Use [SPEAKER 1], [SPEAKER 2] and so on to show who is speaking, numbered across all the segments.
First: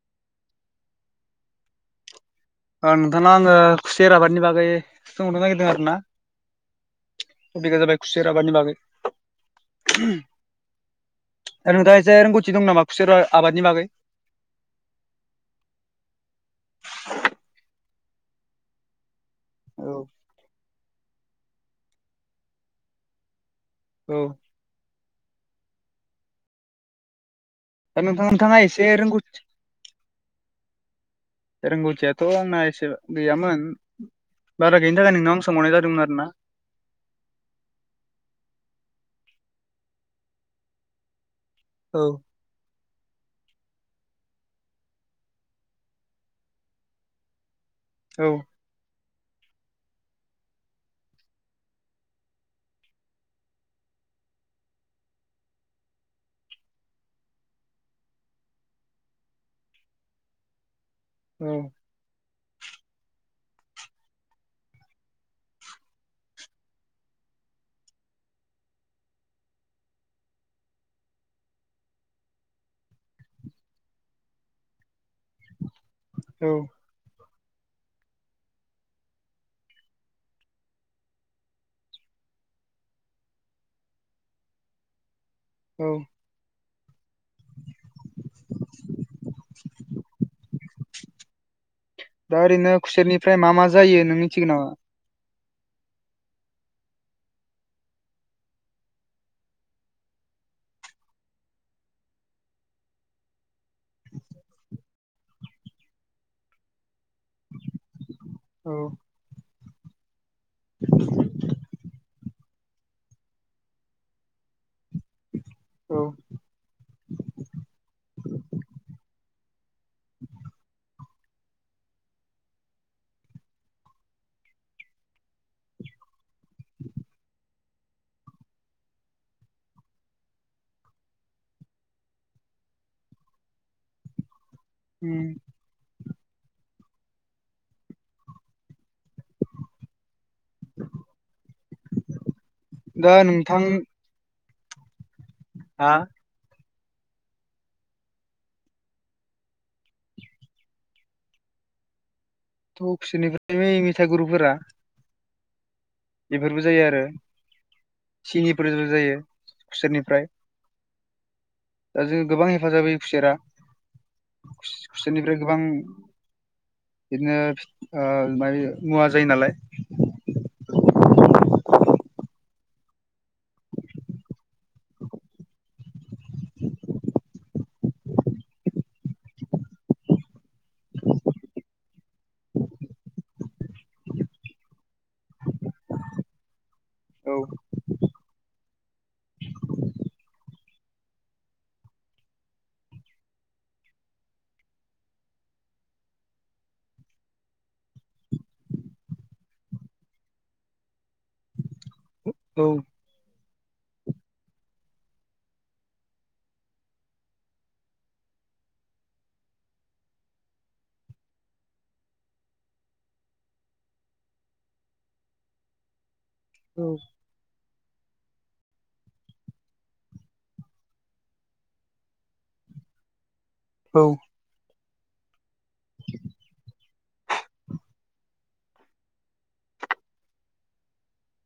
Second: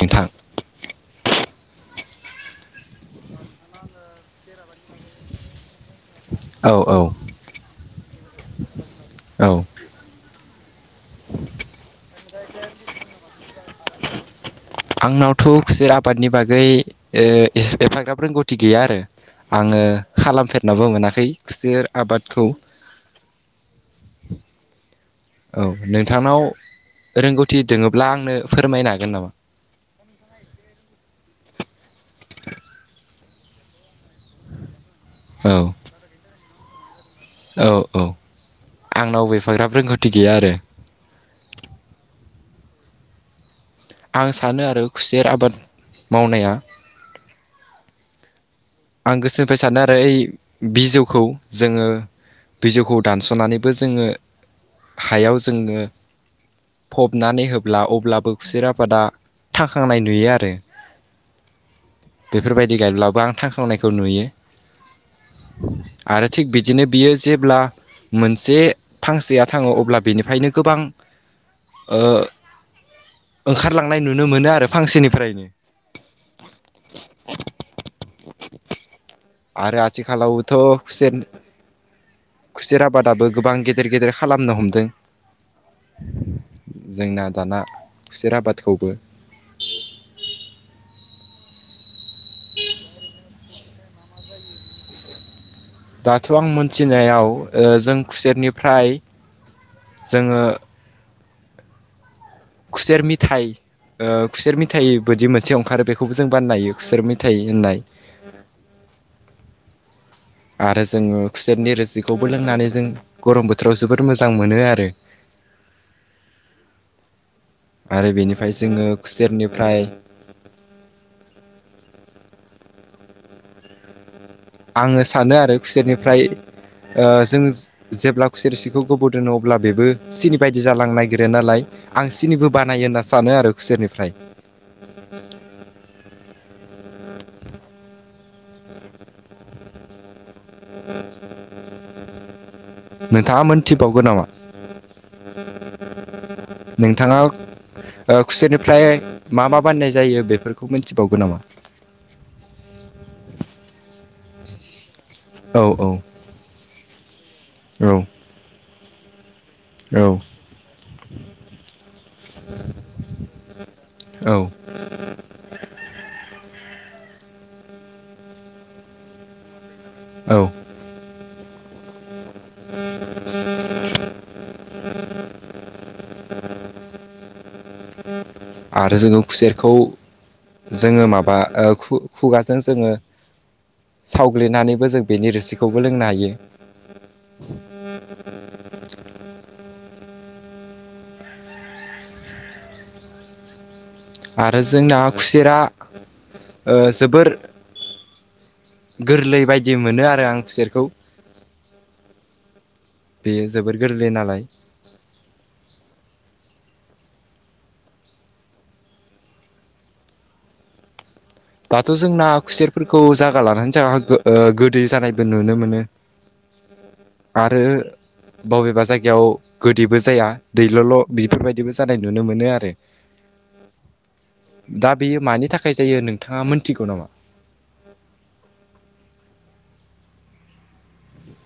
[SPEAKER 1] नोंथां
[SPEAKER 2] नोंथांनो आङो खुसेर आबादनि बागै सोंहरनो नागिरदों आरो ना
[SPEAKER 1] औ औ
[SPEAKER 2] तपिगा जाबाय खुसेर आबादनि बागै
[SPEAKER 1] औ
[SPEAKER 2] आरो नोंथाङा इसे रोंगौथि दं नामा खुसेर आ आबादनि बागै
[SPEAKER 1] आंनावथ' खुसेर आबादनि बागै ओ एफाग्राब रोंगौथि गैया आरो आङो
[SPEAKER 2] औ
[SPEAKER 1] खालामफेरनाबो मोनाखै खुसेर आबादखौ
[SPEAKER 2] औ
[SPEAKER 1] औ नोंथांनाव रोंगौथि
[SPEAKER 2] दा
[SPEAKER 1] दोङोब्ला
[SPEAKER 2] नोंथां
[SPEAKER 1] आंनो
[SPEAKER 2] नोंथाङा एसे
[SPEAKER 1] फोरमायनो हागोन
[SPEAKER 2] रोंगौ
[SPEAKER 1] नामा?
[SPEAKER 2] रोंगौथियाथ' आंना एसे गैयामोन बारा गैयिनि थाखाय आं
[SPEAKER 1] औ
[SPEAKER 2] सोंहरनाय जादोंमोन आरो ना
[SPEAKER 1] औ औ आंनाबो एफाग्राब रोंगौथि गैया आरो
[SPEAKER 2] औ
[SPEAKER 1] आं सानो आरो खुसेर आबाद मावनाया
[SPEAKER 2] औ
[SPEAKER 1] आं गोसोनिफाय सानो आरो ओइ बिजौखौ जोङो बिजौखौ दानस'नानैबो जोङो हायाव जोङो फबनानै होब्ला अब्लाबो खुसेर आबादा थांखांनाय नुयो आरो
[SPEAKER 2] औ
[SPEAKER 1] बेफोरबायदि गायब्लाबो आं थांखांनायखौ नुयो आरो थिग बिदिनो बियो जेब्ला मोनसे फांसेया थाङो अब्ला बेनिफ्रायनो गोबां ओ ओंखारलांनाय नुनो मोनो आरो फांसेनिफ्रायनो
[SPEAKER 2] औ
[SPEAKER 1] आरो आथिखालावबोथ' खुसेर खुसेर आबादाबो गोबां गेदेर गेदेर खालामनो हमदों
[SPEAKER 2] औ
[SPEAKER 1] जोंना दाना खुसेर आबादखौबो
[SPEAKER 2] दा ओरैनो खुसेरनिफ्राय मा मा जायो नों मिथिगो नामा
[SPEAKER 1] दाथ' आं मोनथिनायाव जों खुसेरनिफ्राय जोङो खुसेर मिथाइ खुसेर मिथायाइ बदि मोनसे ओंखारो बेखौ बेखौबो जों बाननायो खुसेर मेथाइ होननाय
[SPEAKER 2] औ
[SPEAKER 1] आरो जोङो खुसेरनि रोसिखौबो लोंनानै जों गरम बोथोराव जोबोर मोजां मोनो आरो
[SPEAKER 2] औ
[SPEAKER 1] आरो बेनिफ्राय जोङो खुसेरनिफ्राय आङो सानो आरो खुसेरनिफ्राय ओ जों जेब्ला खुसेर रोसिखौ गोबाव दोनो अब्ला बेबो सिनि बायदि जालांनो नागिरो नालाय आं सिनिबो बानायो होनना सानो आरो खुसरनिफ्राय
[SPEAKER 2] उम दा
[SPEAKER 1] नोंथाङा
[SPEAKER 2] नोंथांहा
[SPEAKER 1] मोनथिबावगौ नामा?
[SPEAKER 2] आ
[SPEAKER 1] नोंथाङा खुसेनिफ्राय मा मा बाननाय जायो बेफोरखौ मिथिबावगोन नामा?
[SPEAKER 2] अ खुसेरनिफ्राय मेथाइ गुरुफोरा
[SPEAKER 1] औ औ
[SPEAKER 2] बेफोरबो जायो आरो
[SPEAKER 1] औ
[SPEAKER 2] सिनिफोरबो जायो
[SPEAKER 1] औ
[SPEAKER 2] खुसेरनिफ्राय दा जों गोबां हेफाजाब होयो खुसेरा
[SPEAKER 1] औ
[SPEAKER 2] खुसेरनिफ्राय गोबां बिदिनो मुवा जायो नालाय
[SPEAKER 1] औ [inaudible] आरो जोङो खुसेरखौ जोङो माबा खुगाजों जोङो सावग्लिनानैबो जों बेनि रोसिखौबो लोंनो हायो
[SPEAKER 2] औ
[SPEAKER 1] आरो जोंना खुसेरा जोबोर गोरलै बायदि मोनो आरो आं खुसेरखौ
[SPEAKER 2] औ
[SPEAKER 1] बेयो जोबोर गोरलै नालाय दाथ' जोंना खुसेरफोरखौ जागा लानानै जागा गोदै जानायबो नुनो मोनो
[SPEAKER 2] औ
[SPEAKER 1] आरो बबेबा जायगायाव गोदैबो जाया दैल'ल' बिफोरबायदिबो जानाय नुनो मोनो आरो
[SPEAKER 2] औ
[SPEAKER 1] दा बेयो मानि थाखाय जायो नोंथाङा मोनथिगौ नामा?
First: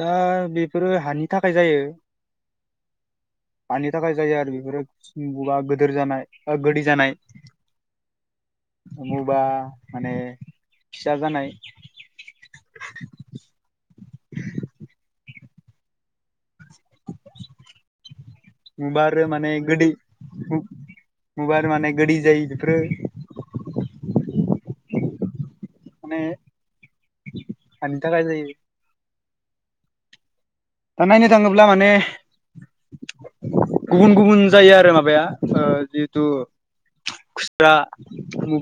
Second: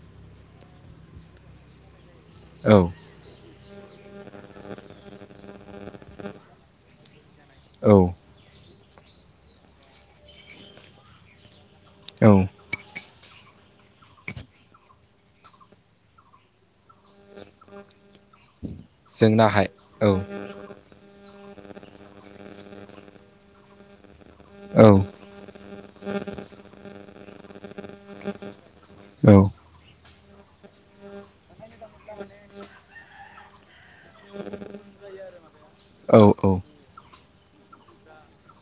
[SPEAKER 2] दा बेफोरो हानि थाखाय जायो।
[SPEAKER 1] औ
[SPEAKER 2] मानि थाखाय जायो आरो बेफोरो बा गिदोर जानाय गोदै जानाय
[SPEAKER 1] औ
[SPEAKER 2] बबा माने फिसा जानाय
[SPEAKER 1] औ
[SPEAKER 2] बारो माने
[SPEAKER 1] जोंनाहाय
[SPEAKER 2] गोदै
[SPEAKER 1] औ
[SPEAKER 2] माने गोदै जायो बेफोरो
[SPEAKER 1] औ
[SPEAKER 2] माने हानि थाखाय जायो
[SPEAKER 1] औ
[SPEAKER 2] दा नायनो थाङोब्ला माने
[SPEAKER 1] [inaudible]
[SPEAKER 2] गुबुन गुबुन जायो आरो माबाया ओ जिहेथु
[SPEAKER 1] औ
[SPEAKER 2] खुस्रा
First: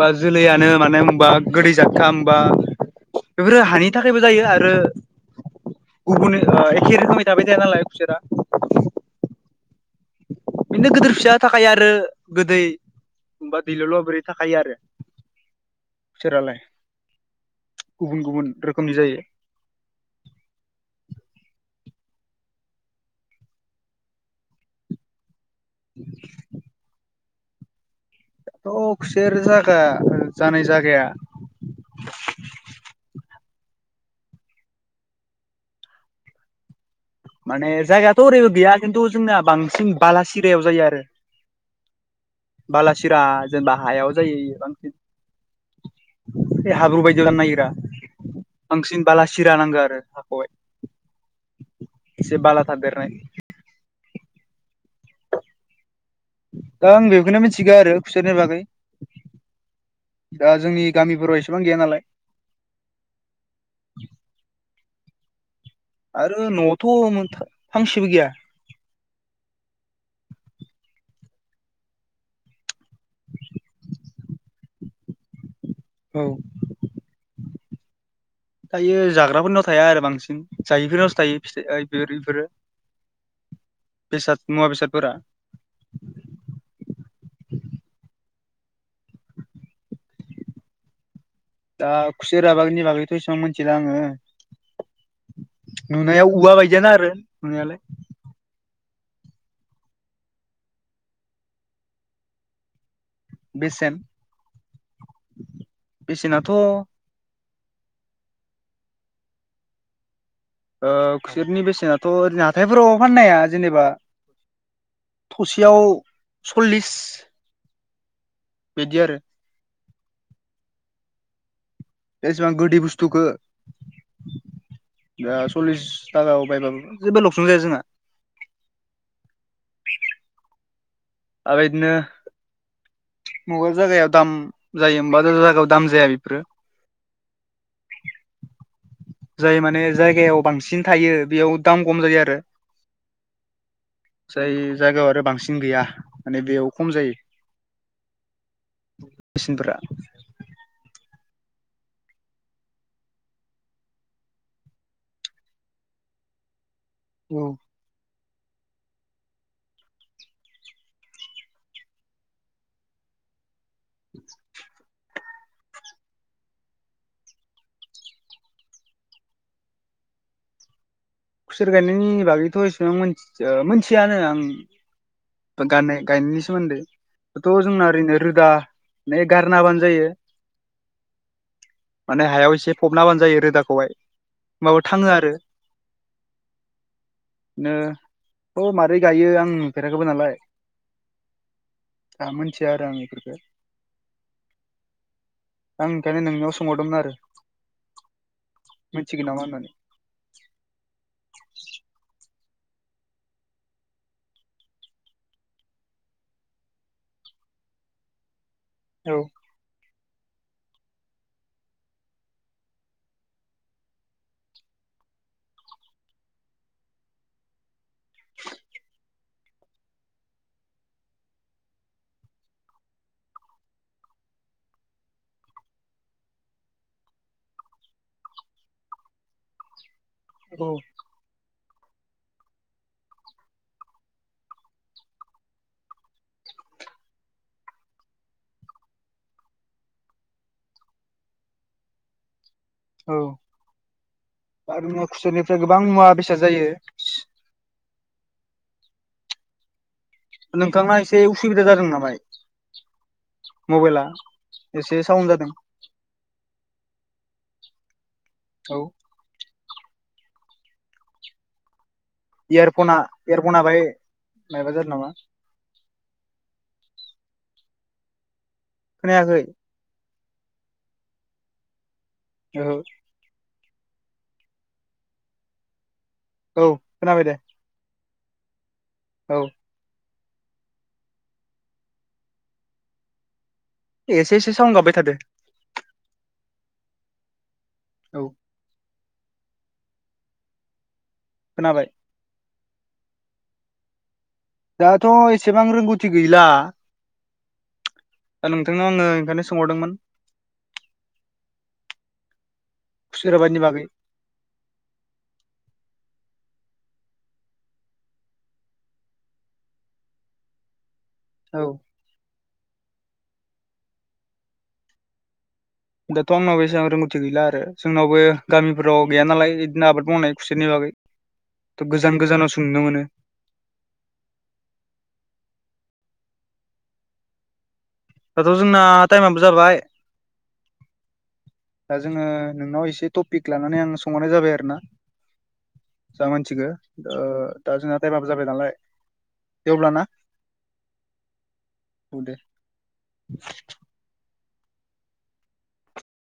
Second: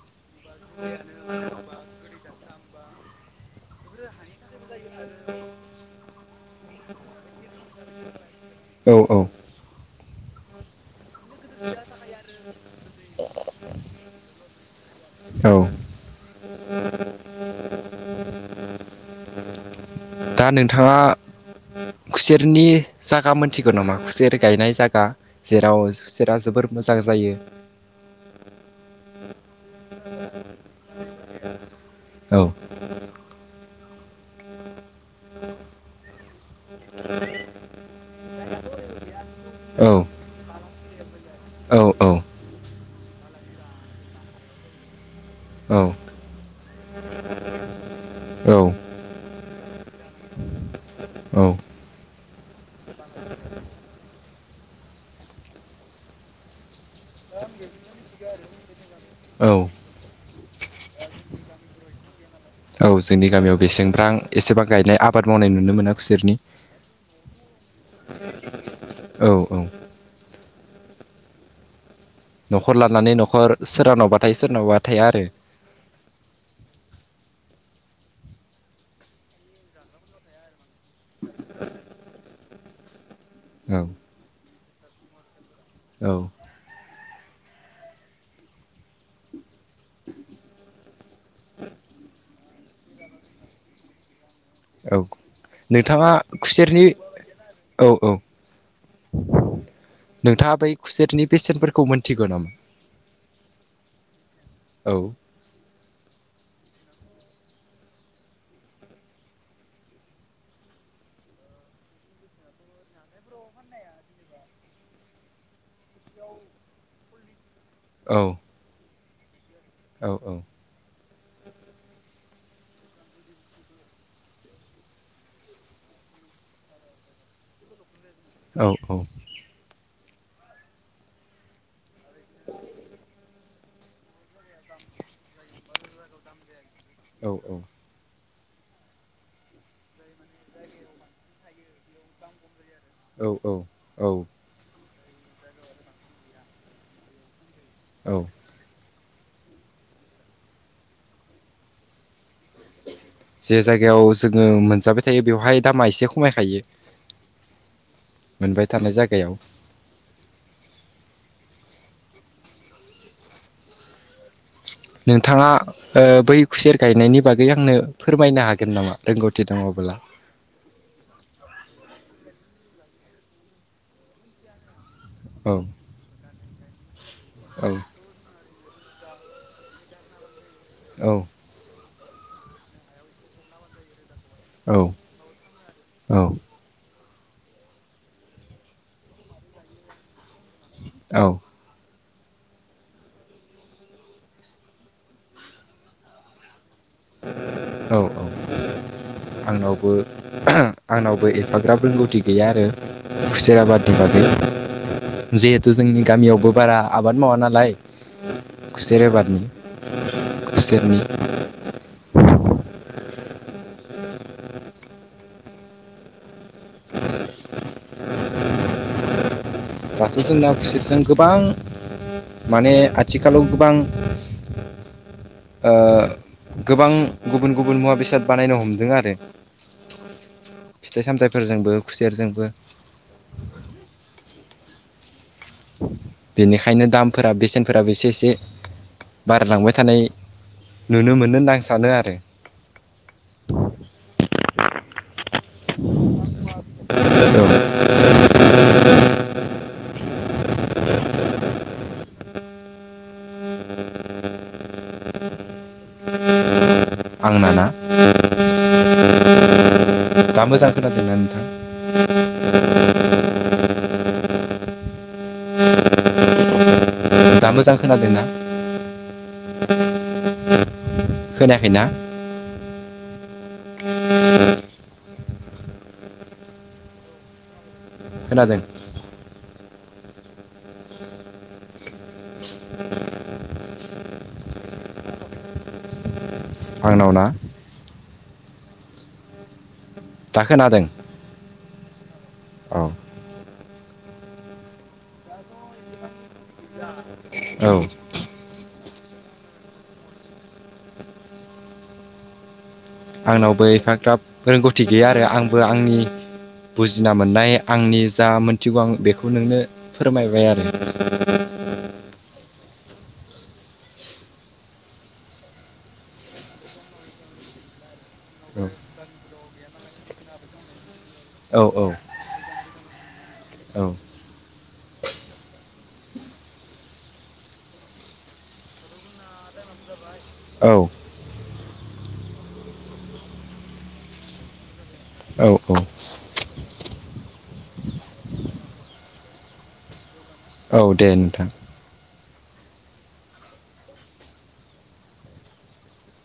[SPEAKER 2] बा जोलैयानो माने होनबा गोदै जाथथा होनबा बेफोरो हानि थाखायबो जायो आरो गुबुन ओ ए खेर खामि थाबाय थाया नालाय खुसेरा।
[SPEAKER 1] औ औ
[SPEAKER 2] बेनो गोदोर फिसा थाखाय आरो गोदै बा दैल'ल' बोरै थाखायो आरो
[SPEAKER 1] औ
[SPEAKER 2] बिसोरालाय गुबुन गुबुन रोखोमनि जायो
[SPEAKER 1] दा नोंथाङा खुसेरनि जायगा मोनथिगौ नामा खुसेर गायनाय जायगा जेराव खुसेरा जोबोर मोजां जायो
[SPEAKER 2] आव खुसेर जागा जानाय जागाया
[SPEAKER 1] औ
[SPEAKER 2] माने जायगायाथ' ओरैबो गैया खिन्थु जोंना
[SPEAKER 1] औ
[SPEAKER 2] बांसिन बालासिरायाव जायो आरो
[SPEAKER 1] औ
[SPEAKER 2] बालासिरा जेनेबा हायाव जायो बांसिन
[SPEAKER 1] औ
[SPEAKER 2] ए हाब्रु बायदियाव जानो नायगिरा बांसिन बालासिरा नांगौ आरो हाखौहाय
[SPEAKER 1] औ
[SPEAKER 2] एसे बाला थादेरनाय दा आं बेखौनो मिथिगो आरो खुसेरनि बागै
[SPEAKER 1] औ
[SPEAKER 2] दा जोंनि गामिफोराव एसेबां गैया नालाय।
[SPEAKER 1] औ जोंनि गामियाव बेसेंफ्रां एसेबां गायनाय आबाद मावनाय नुनो मोना खुसेरनि
[SPEAKER 2] आरो न'आवथ' फांसेबो गैया
[SPEAKER 1] औ औ न'खर लानानै न'खर सोरनावबा थायो सोरनावबा थाया आरो
[SPEAKER 2] औ दायो जाग्राफोरनाव थाया आरो बांसिन जायैफोरनावसो थायो फिथाइफोर बेफोरो
[SPEAKER 1] औ
[SPEAKER 2] बेसाद मुवा बेसाद फोरा
[SPEAKER 1] औ
[SPEAKER 2] दा खुसे रभागनि बागैथ' इसेबां मिथिला आङो।
[SPEAKER 1] औ नोंथाङा
[SPEAKER 2] नुनायाव औवा
[SPEAKER 1] खुसेरनि
[SPEAKER 2] बायदियानो आरो नुनायालाय
[SPEAKER 1] औ औ नोंथाङा बै खुसेरनि बेेसेन्टफोरखौ मोनथिगौ नामा?
[SPEAKER 2] बेसेन
[SPEAKER 1] औ
[SPEAKER 2] बेसेनाथ' ओ खुसेरनि बेसेनाथ' ओरैनो हाथायफोराव फाननाया जेनेबा थसेयाव सल्लिस
[SPEAKER 1] औ
[SPEAKER 2] बेदि आरो
[SPEAKER 1] औ औ
[SPEAKER 2] एसेबां गोदै बुस्थुखौ दा सल्लिस थाखायाव बायबाबो जेबो लकसुं जाया जोंहा
[SPEAKER 1] औ औ
[SPEAKER 2] आ बिदिनो मबा जायगायाव दाम जायो मबा जायगायाव दाम जाया बेफोरो
[SPEAKER 1] औ औ
[SPEAKER 2] जाय माने जायगायाव बांसिन थायो बेयाव दाम खम जायो आरो।
[SPEAKER 1] औ औ
[SPEAKER 2] जाय जायगायाव आरो बांसिन गैया माने बेयाव खम जायो।
[SPEAKER 1] औ
[SPEAKER 2] बेसिनफोरा
[SPEAKER 1] जे जायगायाव जोङो मोनजाबाय थायो बेवहाय दामा एसे खमायखायो
[SPEAKER 2] औ
[SPEAKER 1] मोनबाय थानाय जायगायाव।
[SPEAKER 2] [inaudible]
[SPEAKER 1] नोंथाङा ओ बै खुसेर गायनायनि बागै आंनो फोरमायनो हागोन नामा रोंगौथि दङब्ला?
[SPEAKER 2] खुसेर गायनायनि बागैथ' एसेबांथि मोन मोनथियानो आं
[SPEAKER 1] औ
[SPEAKER 2] गानाय गायनायनि सोमोन्दै थ'
[SPEAKER 1] औ
[SPEAKER 2] जोंना ओरैनो रोदा गारनाबानो जायो।
[SPEAKER 1] औ
[SPEAKER 2] माने हायाव एसे फबनाबानो जायो रोदाखौहाय
[SPEAKER 1] औ
[SPEAKER 2] होनबाबो थाङो आरो
[SPEAKER 1] औ
[SPEAKER 2] बिनो थ माबारै गायो आं नुफेराखैबो नालाय
[SPEAKER 1] औ
[SPEAKER 2] दा मिथिया आरो आं बेफोरफोरखौ आं ओंखायनो नोंनियाव सोंहरदोंमोन आरो।
[SPEAKER 1] औ औ
[SPEAKER 2] मिथिगोन नामा होननानै
[SPEAKER 1] आंनावबो आंनावबो एफाग्राब रोंगौथि गैया आरो खुसिर आबादनि बागै। जिहेथु जोंनि गामियावबो बारा आबाद मावा नालाय खुसेर
[SPEAKER 2] औ
[SPEAKER 1] आबादनि खुसेरनि। दाथ' जोंना खुसेरजों गोबां माने आथिखालाव गोबां ओ गोबां गुबुन गुबुन मुवा बेसाद बानायनो हमदों आरो।
[SPEAKER 2] [inaudible]
[SPEAKER 1] फिथाइ सामथाइफोरजोंबो खुसेरजोंबो बेनिखायनो दामफोरा बेसेनफोराबो एसे एसे बारलांबाय थानाय नुनो मोनो होनना आं सानो आरो।
[SPEAKER 2] औ आरो खुसरनिफ्राय गोबां मुवा बेसाद जायो
[SPEAKER 1] औ
[SPEAKER 2] नोंथांना एसे उसुबिदा जादों नामाय मबाइला एसे साउन जादों
[SPEAKER 1] ओ आं नाना
[SPEAKER 2] औ
[SPEAKER 1] दा मोजां खोनादोंना नोथां?
[SPEAKER 2] इयारफना इयारफना बाहाय मायबा जादों नामा।
[SPEAKER 1] दा मोजां खोनादों ना?
[SPEAKER 2] खोनायाखै।
[SPEAKER 1] खोनायाखैना?
[SPEAKER 2] औ औ खोनाबाय दे।
[SPEAKER 1] खोनादों।
[SPEAKER 2] औ एसे एसे साउन गाबबाय थादों।
[SPEAKER 1] आंनाव ना?
[SPEAKER 2] औ
[SPEAKER 1] दा खोनादों?
[SPEAKER 2] खोनाबाय।
[SPEAKER 1] औ
[SPEAKER 2] दाथ' एसेबां रोंगौथि गैला।
[SPEAKER 1] औ
[SPEAKER 2] दा नोंथांनाव आङो ओंखायनो सोंहरदोंमोन। [inaudible] आबादनि
[SPEAKER 1] आंनावबो
[SPEAKER 2] बागै
[SPEAKER 1] एफाग्राब रोंगौथि गैया आरो आंबो आंनि बुजिना मोननाय आंनि जा मोनथिगौ आं बेखौ नोंनो फोरमायबाय आरो [inaudible]
[SPEAKER 2] औ दाथ' आंनाव बेसेबां रोंगौथि गैला आरो जोंनावबो गामिफोराव गैया नालाय बिदिनो आबाद मावनाय खुसेरनि बागै
[SPEAKER 1] औ
[SPEAKER 2] थ' गोजान गोजानाव सोंनो मोनो
[SPEAKER 1] औ
[SPEAKER 2] दाथ' जोंना टाइमाबो जाबाय।
[SPEAKER 1] औ
[SPEAKER 2] दा जोङो नोंनाव एसे टपिक लानानै आं सोंहरनाय जाबाय आरोना।
[SPEAKER 1] औ औ
[SPEAKER 2] जों मानसिगो दा जोंना दायबाबो जाबाय नालाय। दे अब्ला ना।
[SPEAKER 1] औ दे नोंथां।
[SPEAKER 2] दो [inaudible]